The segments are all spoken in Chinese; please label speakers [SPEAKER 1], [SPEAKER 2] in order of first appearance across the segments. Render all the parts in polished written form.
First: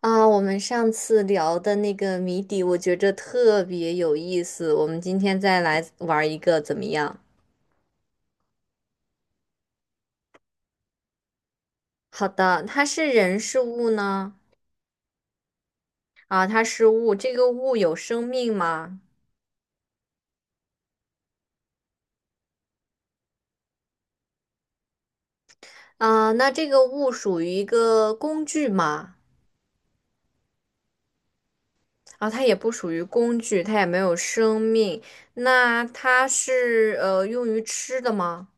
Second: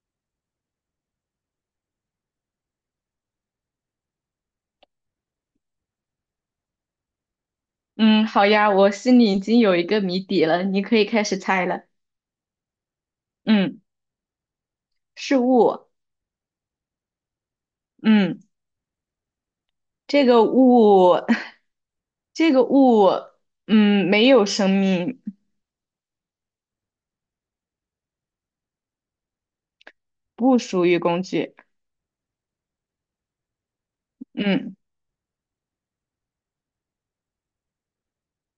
[SPEAKER 1] 我们上次聊的那个谜底，我觉着特别有意思。我们今天再来玩一个，怎么样？
[SPEAKER 2] 嗯，好呀，我心里已经有一个谜底了，你可以开始猜了。
[SPEAKER 1] 好的，它是人是
[SPEAKER 2] 嗯，
[SPEAKER 1] 物呢？
[SPEAKER 2] 是物。
[SPEAKER 1] 啊，它是物，这个物有生
[SPEAKER 2] 嗯，
[SPEAKER 1] 命吗？
[SPEAKER 2] 这个物，这个物，嗯，没有生命。
[SPEAKER 1] 啊，那这个物属于一个工具吗？
[SPEAKER 2] 不属于工具。
[SPEAKER 1] 啊，它也不属于工具，它也没有生
[SPEAKER 2] 嗯，
[SPEAKER 1] 命。那它是用于吃的吗？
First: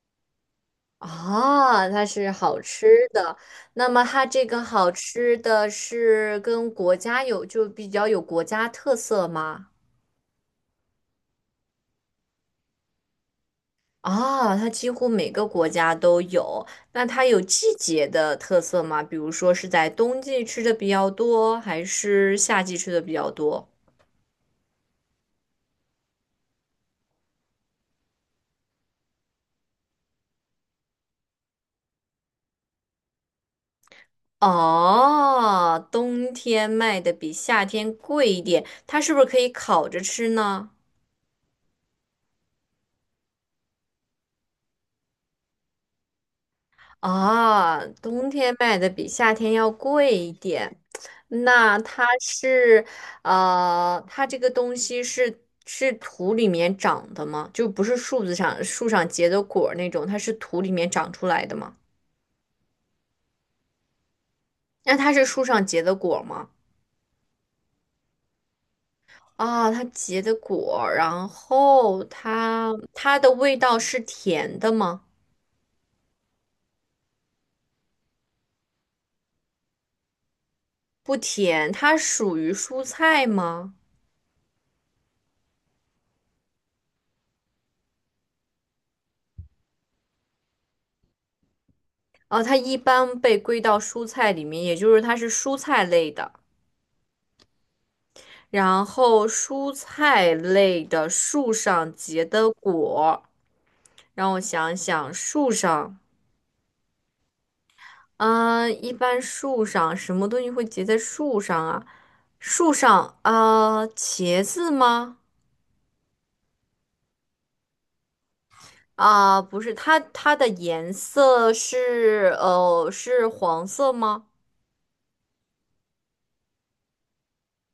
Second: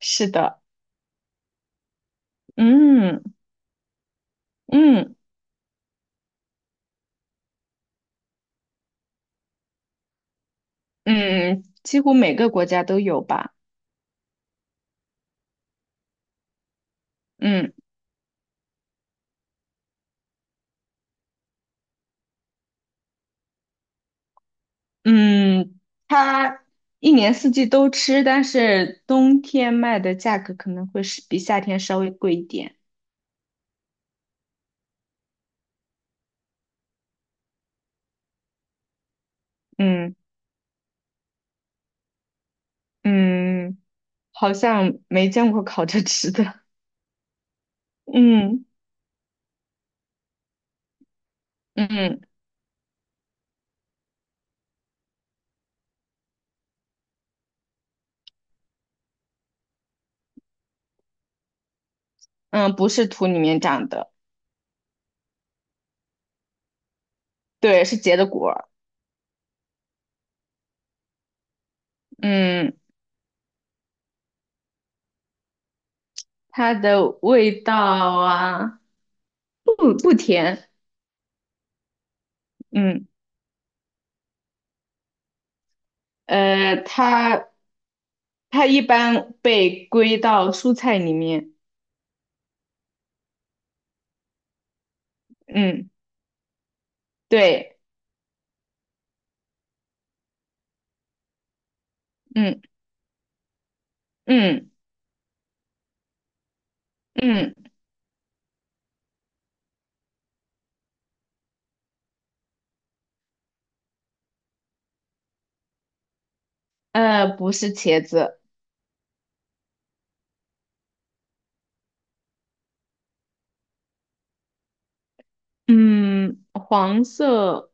[SPEAKER 2] 是的。
[SPEAKER 1] 啊，它是好吃
[SPEAKER 2] 嗯
[SPEAKER 1] 的。那么它这个好
[SPEAKER 2] 嗯
[SPEAKER 1] 吃的是跟国家有，就比较有国家特色吗？
[SPEAKER 2] 嗯，几乎每个国家都有吧。
[SPEAKER 1] 啊，它几乎每个国家都有。那它有
[SPEAKER 2] 嗯
[SPEAKER 1] 季节的特色吗？比如说是在冬季吃的比较多，还是夏季吃的比较多？
[SPEAKER 2] 嗯，它一年四季都吃，但是冬天卖的价格可能会是比夏天稍微贵一点。
[SPEAKER 1] 哦，冬天卖的比夏天贵一点，它是不是可以烤着
[SPEAKER 2] 嗯
[SPEAKER 1] 吃呢？
[SPEAKER 2] 嗯。好像没见过烤着吃的。
[SPEAKER 1] 啊，冬天
[SPEAKER 2] 嗯
[SPEAKER 1] 卖的比夏天要贵一点。那它
[SPEAKER 2] 嗯
[SPEAKER 1] 是，它这个东西是是土里面长的吗？就不是树子上树上结的果儿那种，它是土里面长出来的吗？
[SPEAKER 2] 嗯，不是土里面长的。
[SPEAKER 1] 那它是树上结的果儿吗？
[SPEAKER 2] 对，是结的果儿。
[SPEAKER 1] 啊，它结的果儿，然后它
[SPEAKER 2] 嗯，
[SPEAKER 1] 它的味道是甜的吗？
[SPEAKER 2] 它的味道啊，不甜。
[SPEAKER 1] 不甜，它属于蔬
[SPEAKER 2] 嗯，
[SPEAKER 1] 菜吗？
[SPEAKER 2] 呃，它它一般被归到蔬菜里面。
[SPEAKER 1] 哦，它一般被归到蔬菜里面，也就是它是蔬菜
[SPEAKER 2] 嗯，
[SPEAKER 1] 类的。
[SPEAKER 2] 对，
[SPEAKER 1] 然后蔬菜类的树上结的
[SPEAKER 2] 嗯
[SPEAKER 1] 果，让我
[SPEAKER 2] 嗯
[SPEAKER 1] 想想，树上，
[SPEAKER 2] 嗯，
[SPEAKER 1] 嗯、一般树上什么东西会结在树上啊？树上，啊，茄子吗？
[SPEAKER 2] 不是茄子。
[SPEAKER 1] 啊、不是，它的颜色是是黄色吗？
[SPEAKER 2] 嗯，黄色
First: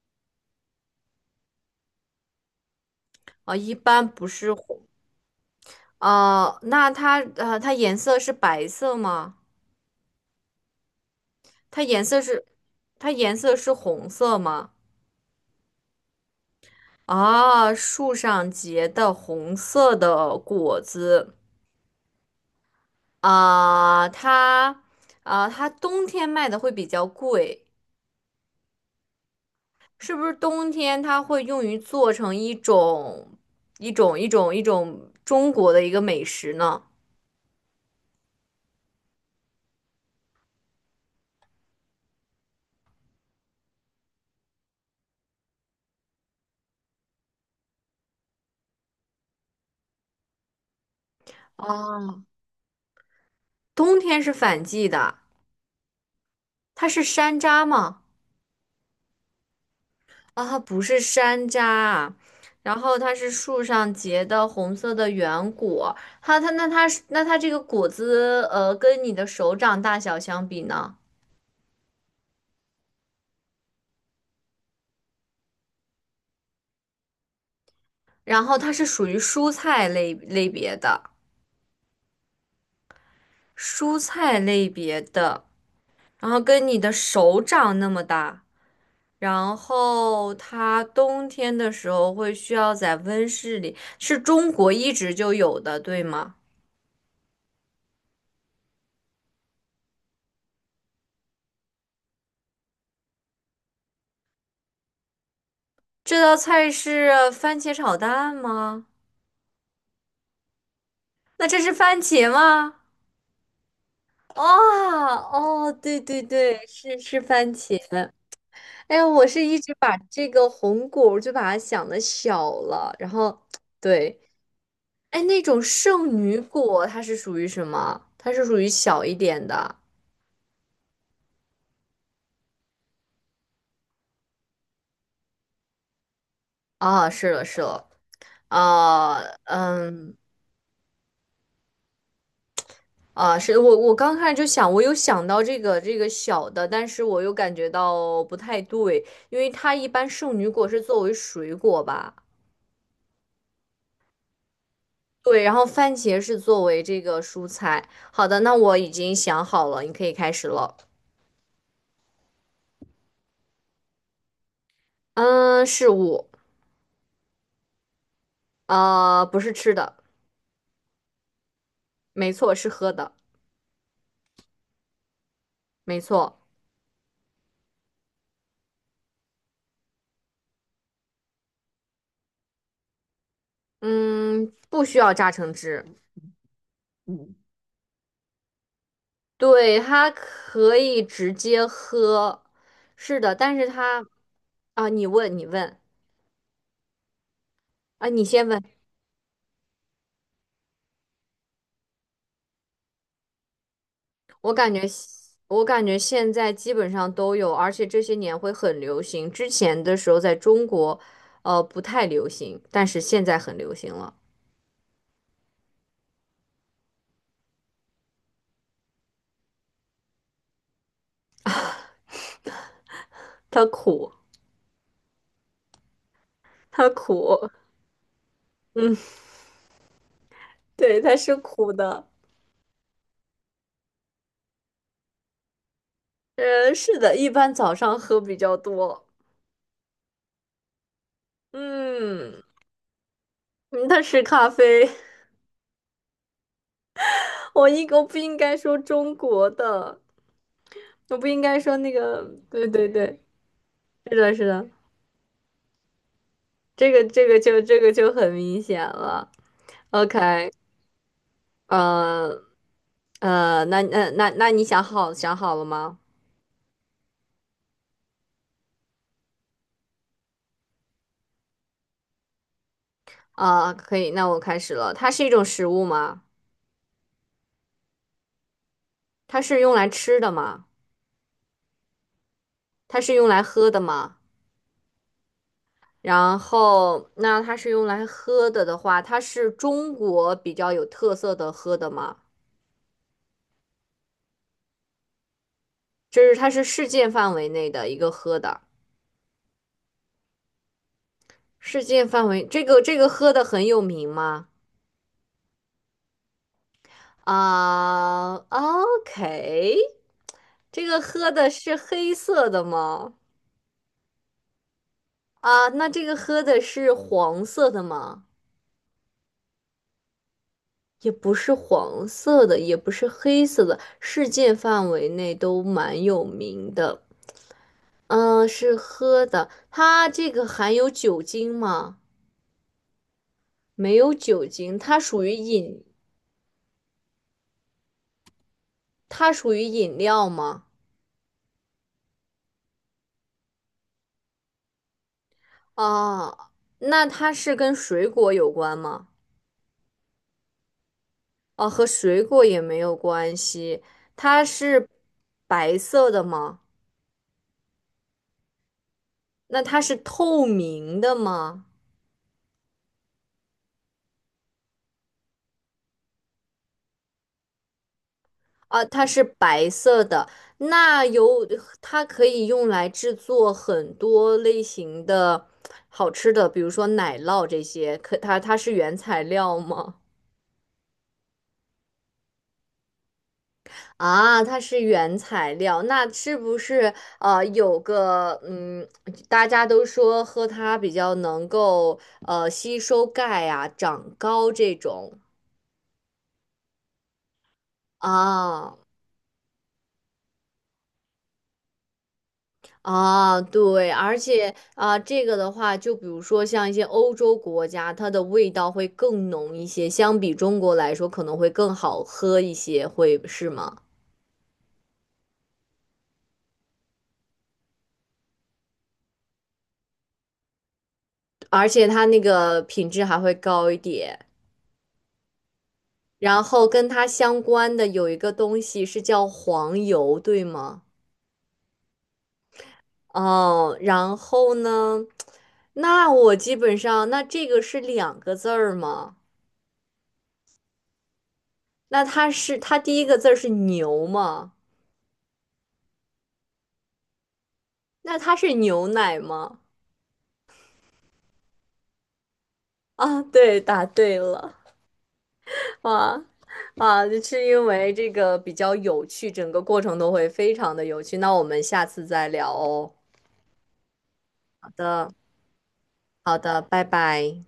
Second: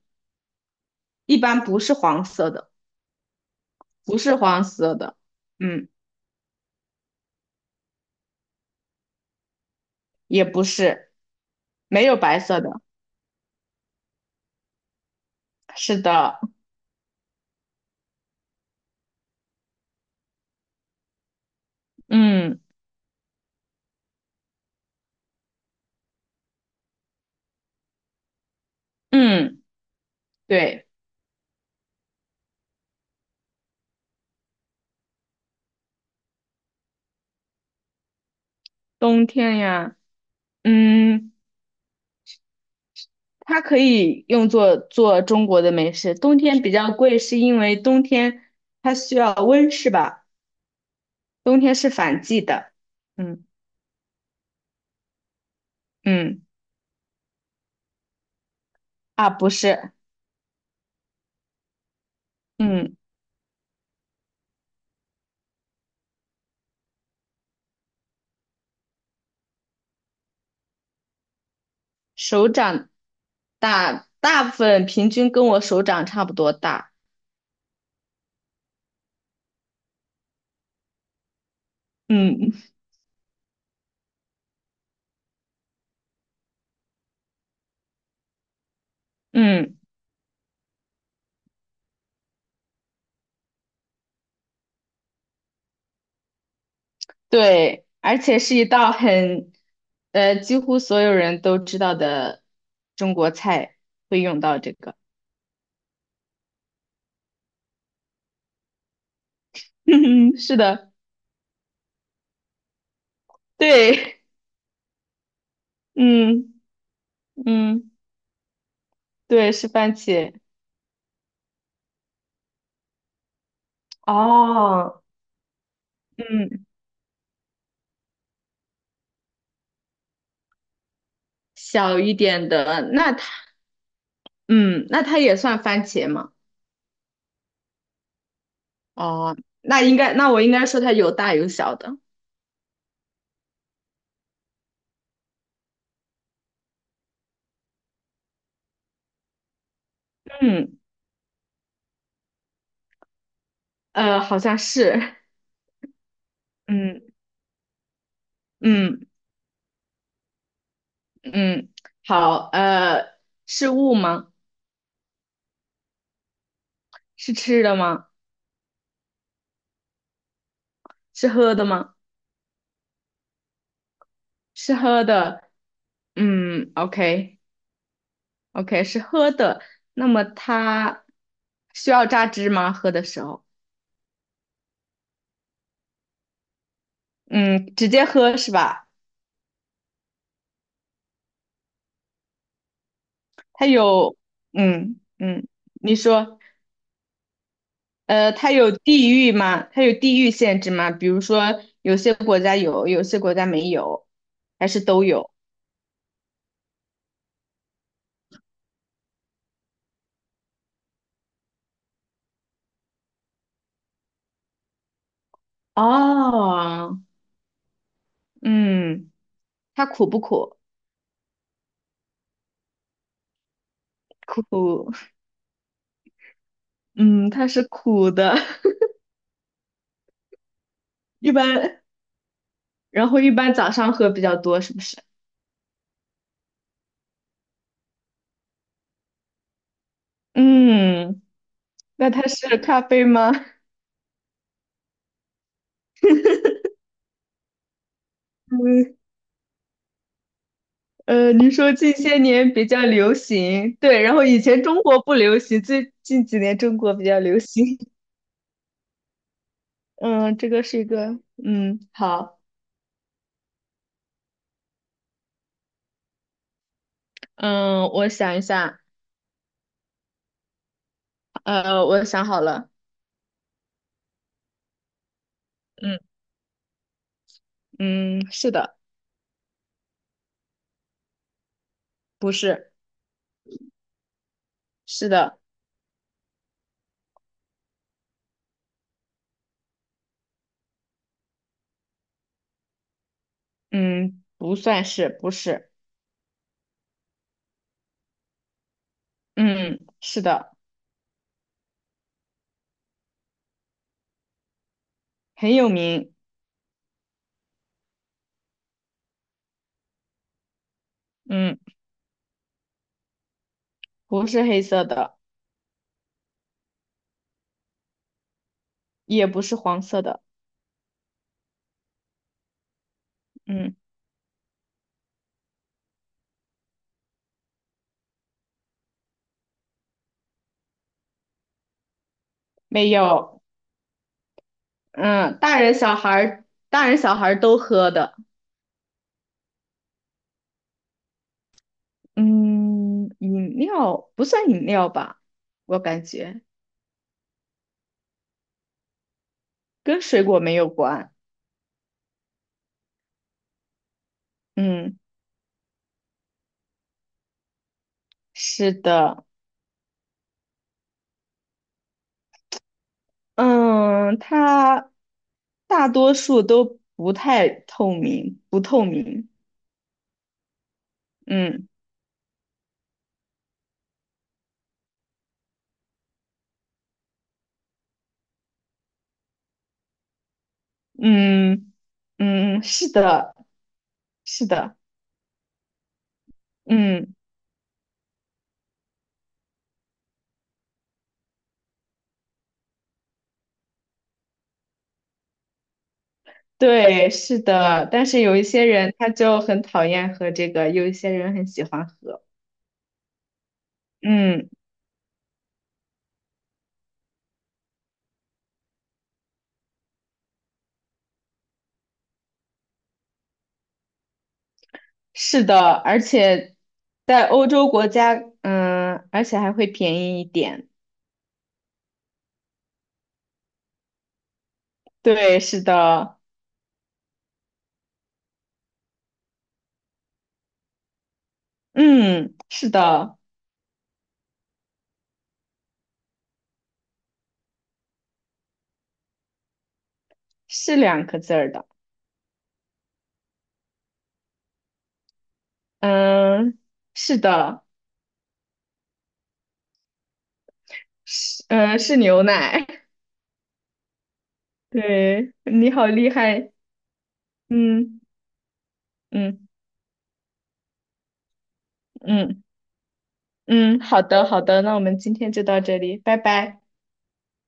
[SPEAKER 2] 一般不是黄色的，
[SPEAKER 1] 啊、一般
[SPEAKER 2] 不
[SPEAKER 1] 不
[SPEAKER 2] 是
[SPEAKER 1] 是
[SPEAKER 2] 黄
[SPEAKER 1] 黄，
[SPEAKER 2] 色的。嗯。
[SPEAKER 1] 啊、那它它颜色是白色吗？
[SPEAKER 2] 也不是，
[SPEAKER 1] 它颜
[SPEAKER 2] 没有
[SPEAKER 1] 色
[SPEAKER 2] 白
[SPEAKER 1] 是
[SPEAKER 2] 色的。
[SPEAKER 1] 它颜色是红色吗？
[SPEAKER 2] 是的，
[SPEAKER 1] 啊，树上结的红色的果子
[SPEAKER 2] 嗯
[SPEAKER 1] 啊，它啊，它冬天卖的会比较贵，
[SPEAKER 2] 嗯，
[SPEAKER 1] 是不是冬
[SPEAKER 2] 对，
[SPEAKER 1] 天它会用于做成一种一种中国的一个美食呢？
[SPEAKER 2] 冬天呀，嗯，它可以用作做中国的美食。冬天比较贵，是因为冬天它需要温室吧？冬天是
[SPEAKER 1] 啊，
[SPEAKER 2] 反季的。嗯
[SPEAKER 1] 冬天是反季的，
[SPEAKER 2] 嗯，
[SPEAKER 1] 它是山楂吗？
[SPEAKER 2] 啊，不是。
[SPEAKER 1] 啊，不是山楂啊。然
[SPEAKER 2] 嗯，
[SPEAKER 1] 后它是树上结的红色的圆果，它那它是那它这个果子，跟你的手掌大小相比呢？
[SPEAKER 2] 手掌大，大部分平均跟我手掌差不多大。
[SPEAKER 1] 然后它是属于蔬菜类别的，
[SPEAKER 2] 嗯
[SPEAKER 1] 蔬菜类别的，然后跟你的手掌那么大，然
[SPEAKER 2] 嗯。
[SPEAKER 1] 后它冬天的时候会需要在温室里，是中国一直就有的，对吗？
[SPEAKER 2] 对，而且是一道很，几乎所有人都知道的中国菜会用到这个。
[SPEAKER 1] 这道菜是番茄炒蛋吗？
[SPEAKER 2] 嗯，是的，
[SPEAKER 1] 那这是番茄吗？
[SPEAKER 2] 对，
[SPEAKER 1] 哦哦，对对
[SPEAKER 2] 嗯
[SPEAKER 1] 对，是是番茄。
[SPEAKER 2] 嗯，
[SPEAKER 1] 哎呀，我是
[SPEAKER 2] 对，
[SPEAKER 1] 一
[SPEAKER 2] 是
[SPEAKER 1] 直
[SPEAKER 2] 番
[SPEAKER 1] 把这
[SPEAKER 2] 茄。
[SPEAKER 1] 个红果儿就把它想的小了，然后对，
[SPEAKER 2] 哦，
[SPEAKER 1] 哎，那种圣女
[SPEAKER 2] 嗯，
[SPEAKER 1] 果它是属于什么？它是属于小一点的
[SPEAKER 2] 小一点的，那它也算番茄吗？
[SPEAKER 1] 啊，是了是了，啊
[SPEAKER 2] 哦，
[SPEAKER 1] 嗯
[SPEAKER 2] 那我应该说它有大有小的。
[SPEAKER 1] 啊，是我刚开始就想，我有想到这个小的，但是我又感觉到不太对，因为它一般圣女果
[SPEAKER 2] 嗯，
[SPEAKER 1] 是作为水果吧。
[SPEAKER 2] 好像是。
[SPEAKER 1] 对，然后番茄是作为这
[SPEAKER 2] 嗯
[SPEAKER 1] 个蔬菜。好的，那我已
[SPEAKER 2] 嗯
[SPEAKER 1] 经想好了，你可以开始了。
[SPEAKER 2] 嗯，好，是物吗？
[SPEAKER 1] 嗯，事物，
[SPEAKER 2] 是吃的吗？
[SPEAKER 1] 啊，不是吃的，
[SPEAKER 2] 是喝的吗？
[SPEAKER 1] 没错，是喝的，
[SPEAKER 2] 是喝的，
[SPEAKER 1] 没错。
[SPEAKER 2] 嗯，OK OK，是喝的。那么它需要榨汁吗？喝的时候，
[SPEAKER 1] 嗯，不需要榨成汁，
[SPEAKER 2] 嗯，直接喝是吧？
[SPEAKER 1] 对，它可以直接喝。是的，但是
[SPEAKER 2] 它
[SPEAKER 1] 它
[SPEAKER 2] 有，
[SPEAKER 1] 啊，
[SPEAKER 2] 嗯
[SPEAKER 1] 你问，你
[SPEAKER 2] 嗯，
[SPEAKER 1] 问
[SPEAKER 2] 你说，
[SPEAKER 1] 啊，你先
[SPEAKER 2] 它
[SPEAKER 1] 问。
[SPEAKER 2] 有地域吗？它有地域限制吗？比如说，有些国家有，有些国家没有，还是都有？
[SPEAKER 1] 我感觉现在基本上都有，而且这些年会很流行。之前的时候在中国，不太流行，但是现在很流行了。
[SPEAKER 2] 哦，嗯，它苦不苦？
[SPEAKER 1] 它苦，
[SPEAKER 2] 苦，
[SPEAKER 1] 它
[SPEAKER 2] 嗯，它
[SPEAKER 1] 苦
[SPEAKER 2] 是苦的。
[SPEAKER 1] 嗯，对，它
[SPEAKER 2] 一
[SPEAKER 1] 是苦
[SPEAKER 2] 般
[SPEAKER 1] 的。
[SPEAKER 2] 然后一般早上喝比较多，是不是？
[SPEAKER 1] 是的，一般早上喝比较多。
[SPEAKER 2] 嗯，那它
[SPEAKER 1] 嗯，
[SPEAKER 2] 是咖啡吗？
[SPEAKER 1] 嗯它是咖啡。我不应该说
[SPEAKER 2] 嗯，
[SPEAKER 1] 中国的，我不应
[SPEAKER 2] 你
[SPEAKER 1] 该
[SPEAKER 2] 说
[SPEAKER 1] 说那
[SPEAKER 2] 近些
[SPEAKER 1] 个。
[SPEAKER 2] 年比
[SPEAKER 1] 对
[SPEAKER 2] 较
[SPEAKER 1] 对
[SPEAKER 2] 流
[SPEAKER 1] 对，
[SPEAKER 2] 行，对，然
[SPEAKER 1] 是
[SPEAKER 2] 后
[SPEAKER 1] 的，
[SPEAKER 2] 以
[SPEAKER 1] 是
[SPEAKER 2] 前
[SPEAKER 1] 的，
[SPEAKER 2] 中国不流行，最近几年中
[SPEAKER 1] 这
[SPEAKER 2] 国
[SPEAKER 1] 个
[SPEAKER 2] 比较
[SPEAKER 1] 这个
[SPEAKER 2] 流
[SPEAKER 1] 就
[SPEAKER 2] 行。
[SPEAKER 1] 这个 就很明显了。
[SPEAKER 2] 嗯，这
[SPEAKER 1] OK。
[SPEAKER 2] 个是一个。好，
[SPEAKER 1] 呃那你想好了吗？
[SPEAKER 2] 嗯，我想一下，我想好了。
[SPEAKER 1] 啊、可以，那我开始了。它是一种食物
[SPEAKER 2] 嗯
[SPEAKER 1] 吗？
[SPEAKER 2] 嗯，是的。
[SPEAKER 1] 它是用来吃的吗？
[SPEAKER 2] 不是。
[SPEAKER 1] 它是用来喝的吗？
[SPEAKER 2] 是的。
[SPEAKER 1] 然后，那它是用来喝的的话，它是中国比较有特色的喝的吗？
[SPEAKER 2] 嗯，不算是，不是。
[SPEAKER 1] 就是它是世界范围内的一个喝的，
[SPEAKER 2] 嗯，是的。
[SPEAKER 1] 世界范围这个喝的很有名吗？
[SPEAKER 2] 很有名。
[SPEAKER 1] 啊，OK、o k。 这个喝的
[SPEAKER 2] 嗯，
[SPEAKER 1] 是黑色的吗？
[SPEAKER 2] 不是黑色的，
[SPEAKER 1] 啊，那这个喝的是黄色的吗？
[SPEAKER 2] 也不是黄色的。
[SPEAKER 1] 也不是黄色的，也不是黑色
[SPEAKER 2] 嗯。
[SPEAKER 1] 的，世界范围内都蛮有名的。嗯，是喝的，它这个含有酒精吗？
[SPEAKER 2] 没有，
[SPEAKER 1] 没有酒精，它属于
[SPEAKER 2] 嗯，大人
[SPEAKER 1] 饮，
[SPEAKER 2] 小孩儿，大人小孩儿都喝的。
[SPEAKER 1] 它属于饮料吗？
[SPEAKER 2] 嗯，饮料不算饮料吧，我感觉
[SPEAKER 1] 啊，那它是跟水果有关吗？
[SPEAKER 2] 跟水果没有关。
[SPEAKER 1] 哦，和水果也没有关系。它是
[SPEAKER 2] 嗯，
[SPEAKER 1] 白色的吗？
[SPEAKER 2] 是的。
[SPEAKER 1] 那它是透明的吗？
[SPEAKER 2] 嗯，它大多数都不太透明，不透
[SPEAKER 1] 啊，它是
[SPEAKER 2] 明。
[SPEAKER 1] 白色的，那有，
[SPEAKER 2] 嗯
[SPEAKER 1] 它可以用来制作很多类型的好吃的，比如说奶酪这些。可它是原材料吗？
[SPEAKER 2] 嗯嗯，是的，
[SPEAKER 1] 啊，
[SPEAKER 2] 是
[SPEAKER 1] 它
[SPEAKER 2] 的。
[SPEAKER 1] 是原材料，那是不是
[SPEAKER 2] 嗯，
[SPEAKER 1] 有个嗯，大家都说喝它比较能够吸收钙啊、长高这种
[SPEAKER 2] 对，是的。但是有一些
[SPEAKER 1] 啊？
[SPEAKER 2] 人他就很讨厌喝这个，有一些人很喜欢喝。
[SPEAKER 1] 啊，对，而
[SPEAKER 2] 嗯。
[SPEAKER 1] 且啊，这个的话，就比如说像一些欧洲国家，它的味道会更浓一些，相比中国来说可能会更好喝一些，会是吗？
[SPEAKER 2] 是的，而且在欧洲国家，而且还会便宜一点。
[SPEAKER 1] 而且它那个品质还会高一点。
[SPEAKER 2] 对，是的，
[SPEAKER 1] 然后跟它相关的有一个东西是叫黄油，对吗？
[SPEAKER 2] 嗯，是的。
[SPEAKER 1] 哦，然后呢，那我基本上，那这个是两个字儿吗？
[SPEAKER 2] 是两个字儿的。
[SPEAKER 1] 那它是它第一个字儿是牛吗？
[SPEAKER 2] 嗯，是的。
[SPEAKER 1] 那它是牛奶吗？
[SPEAKER 2] 是牛奶。
[SPEAKER 1] 啊，对，答对了，
[SPEAKER 2] 对，你好厉
[SPEAKER 1] 哇
[SPEAKER 2] 害。
[SPEAKER 1] 啊，就是因为
[SPEAKER 2] 嗯
[SPEAKER 1] 这个比较有趣，
[SPEAKER 2] 嗯
[SPEAKER 1] 整个过程都会非常的有趣。那我们下次再
[SPEAKER 2] 嗯
[SPEAKER 1] 聊哦。
[SPEAKER 2] 嗯，好的好的，
[SPEAKER 1] 好
[SPEAKER 2] 那我们
[SPEAKER 1] 的，
[SPEAKER 2] 今天就到这里，拜
[SPEAKER 1] 好
[SPEAKER 2] 拜。
[SPEAKER 1] 的，拜拜。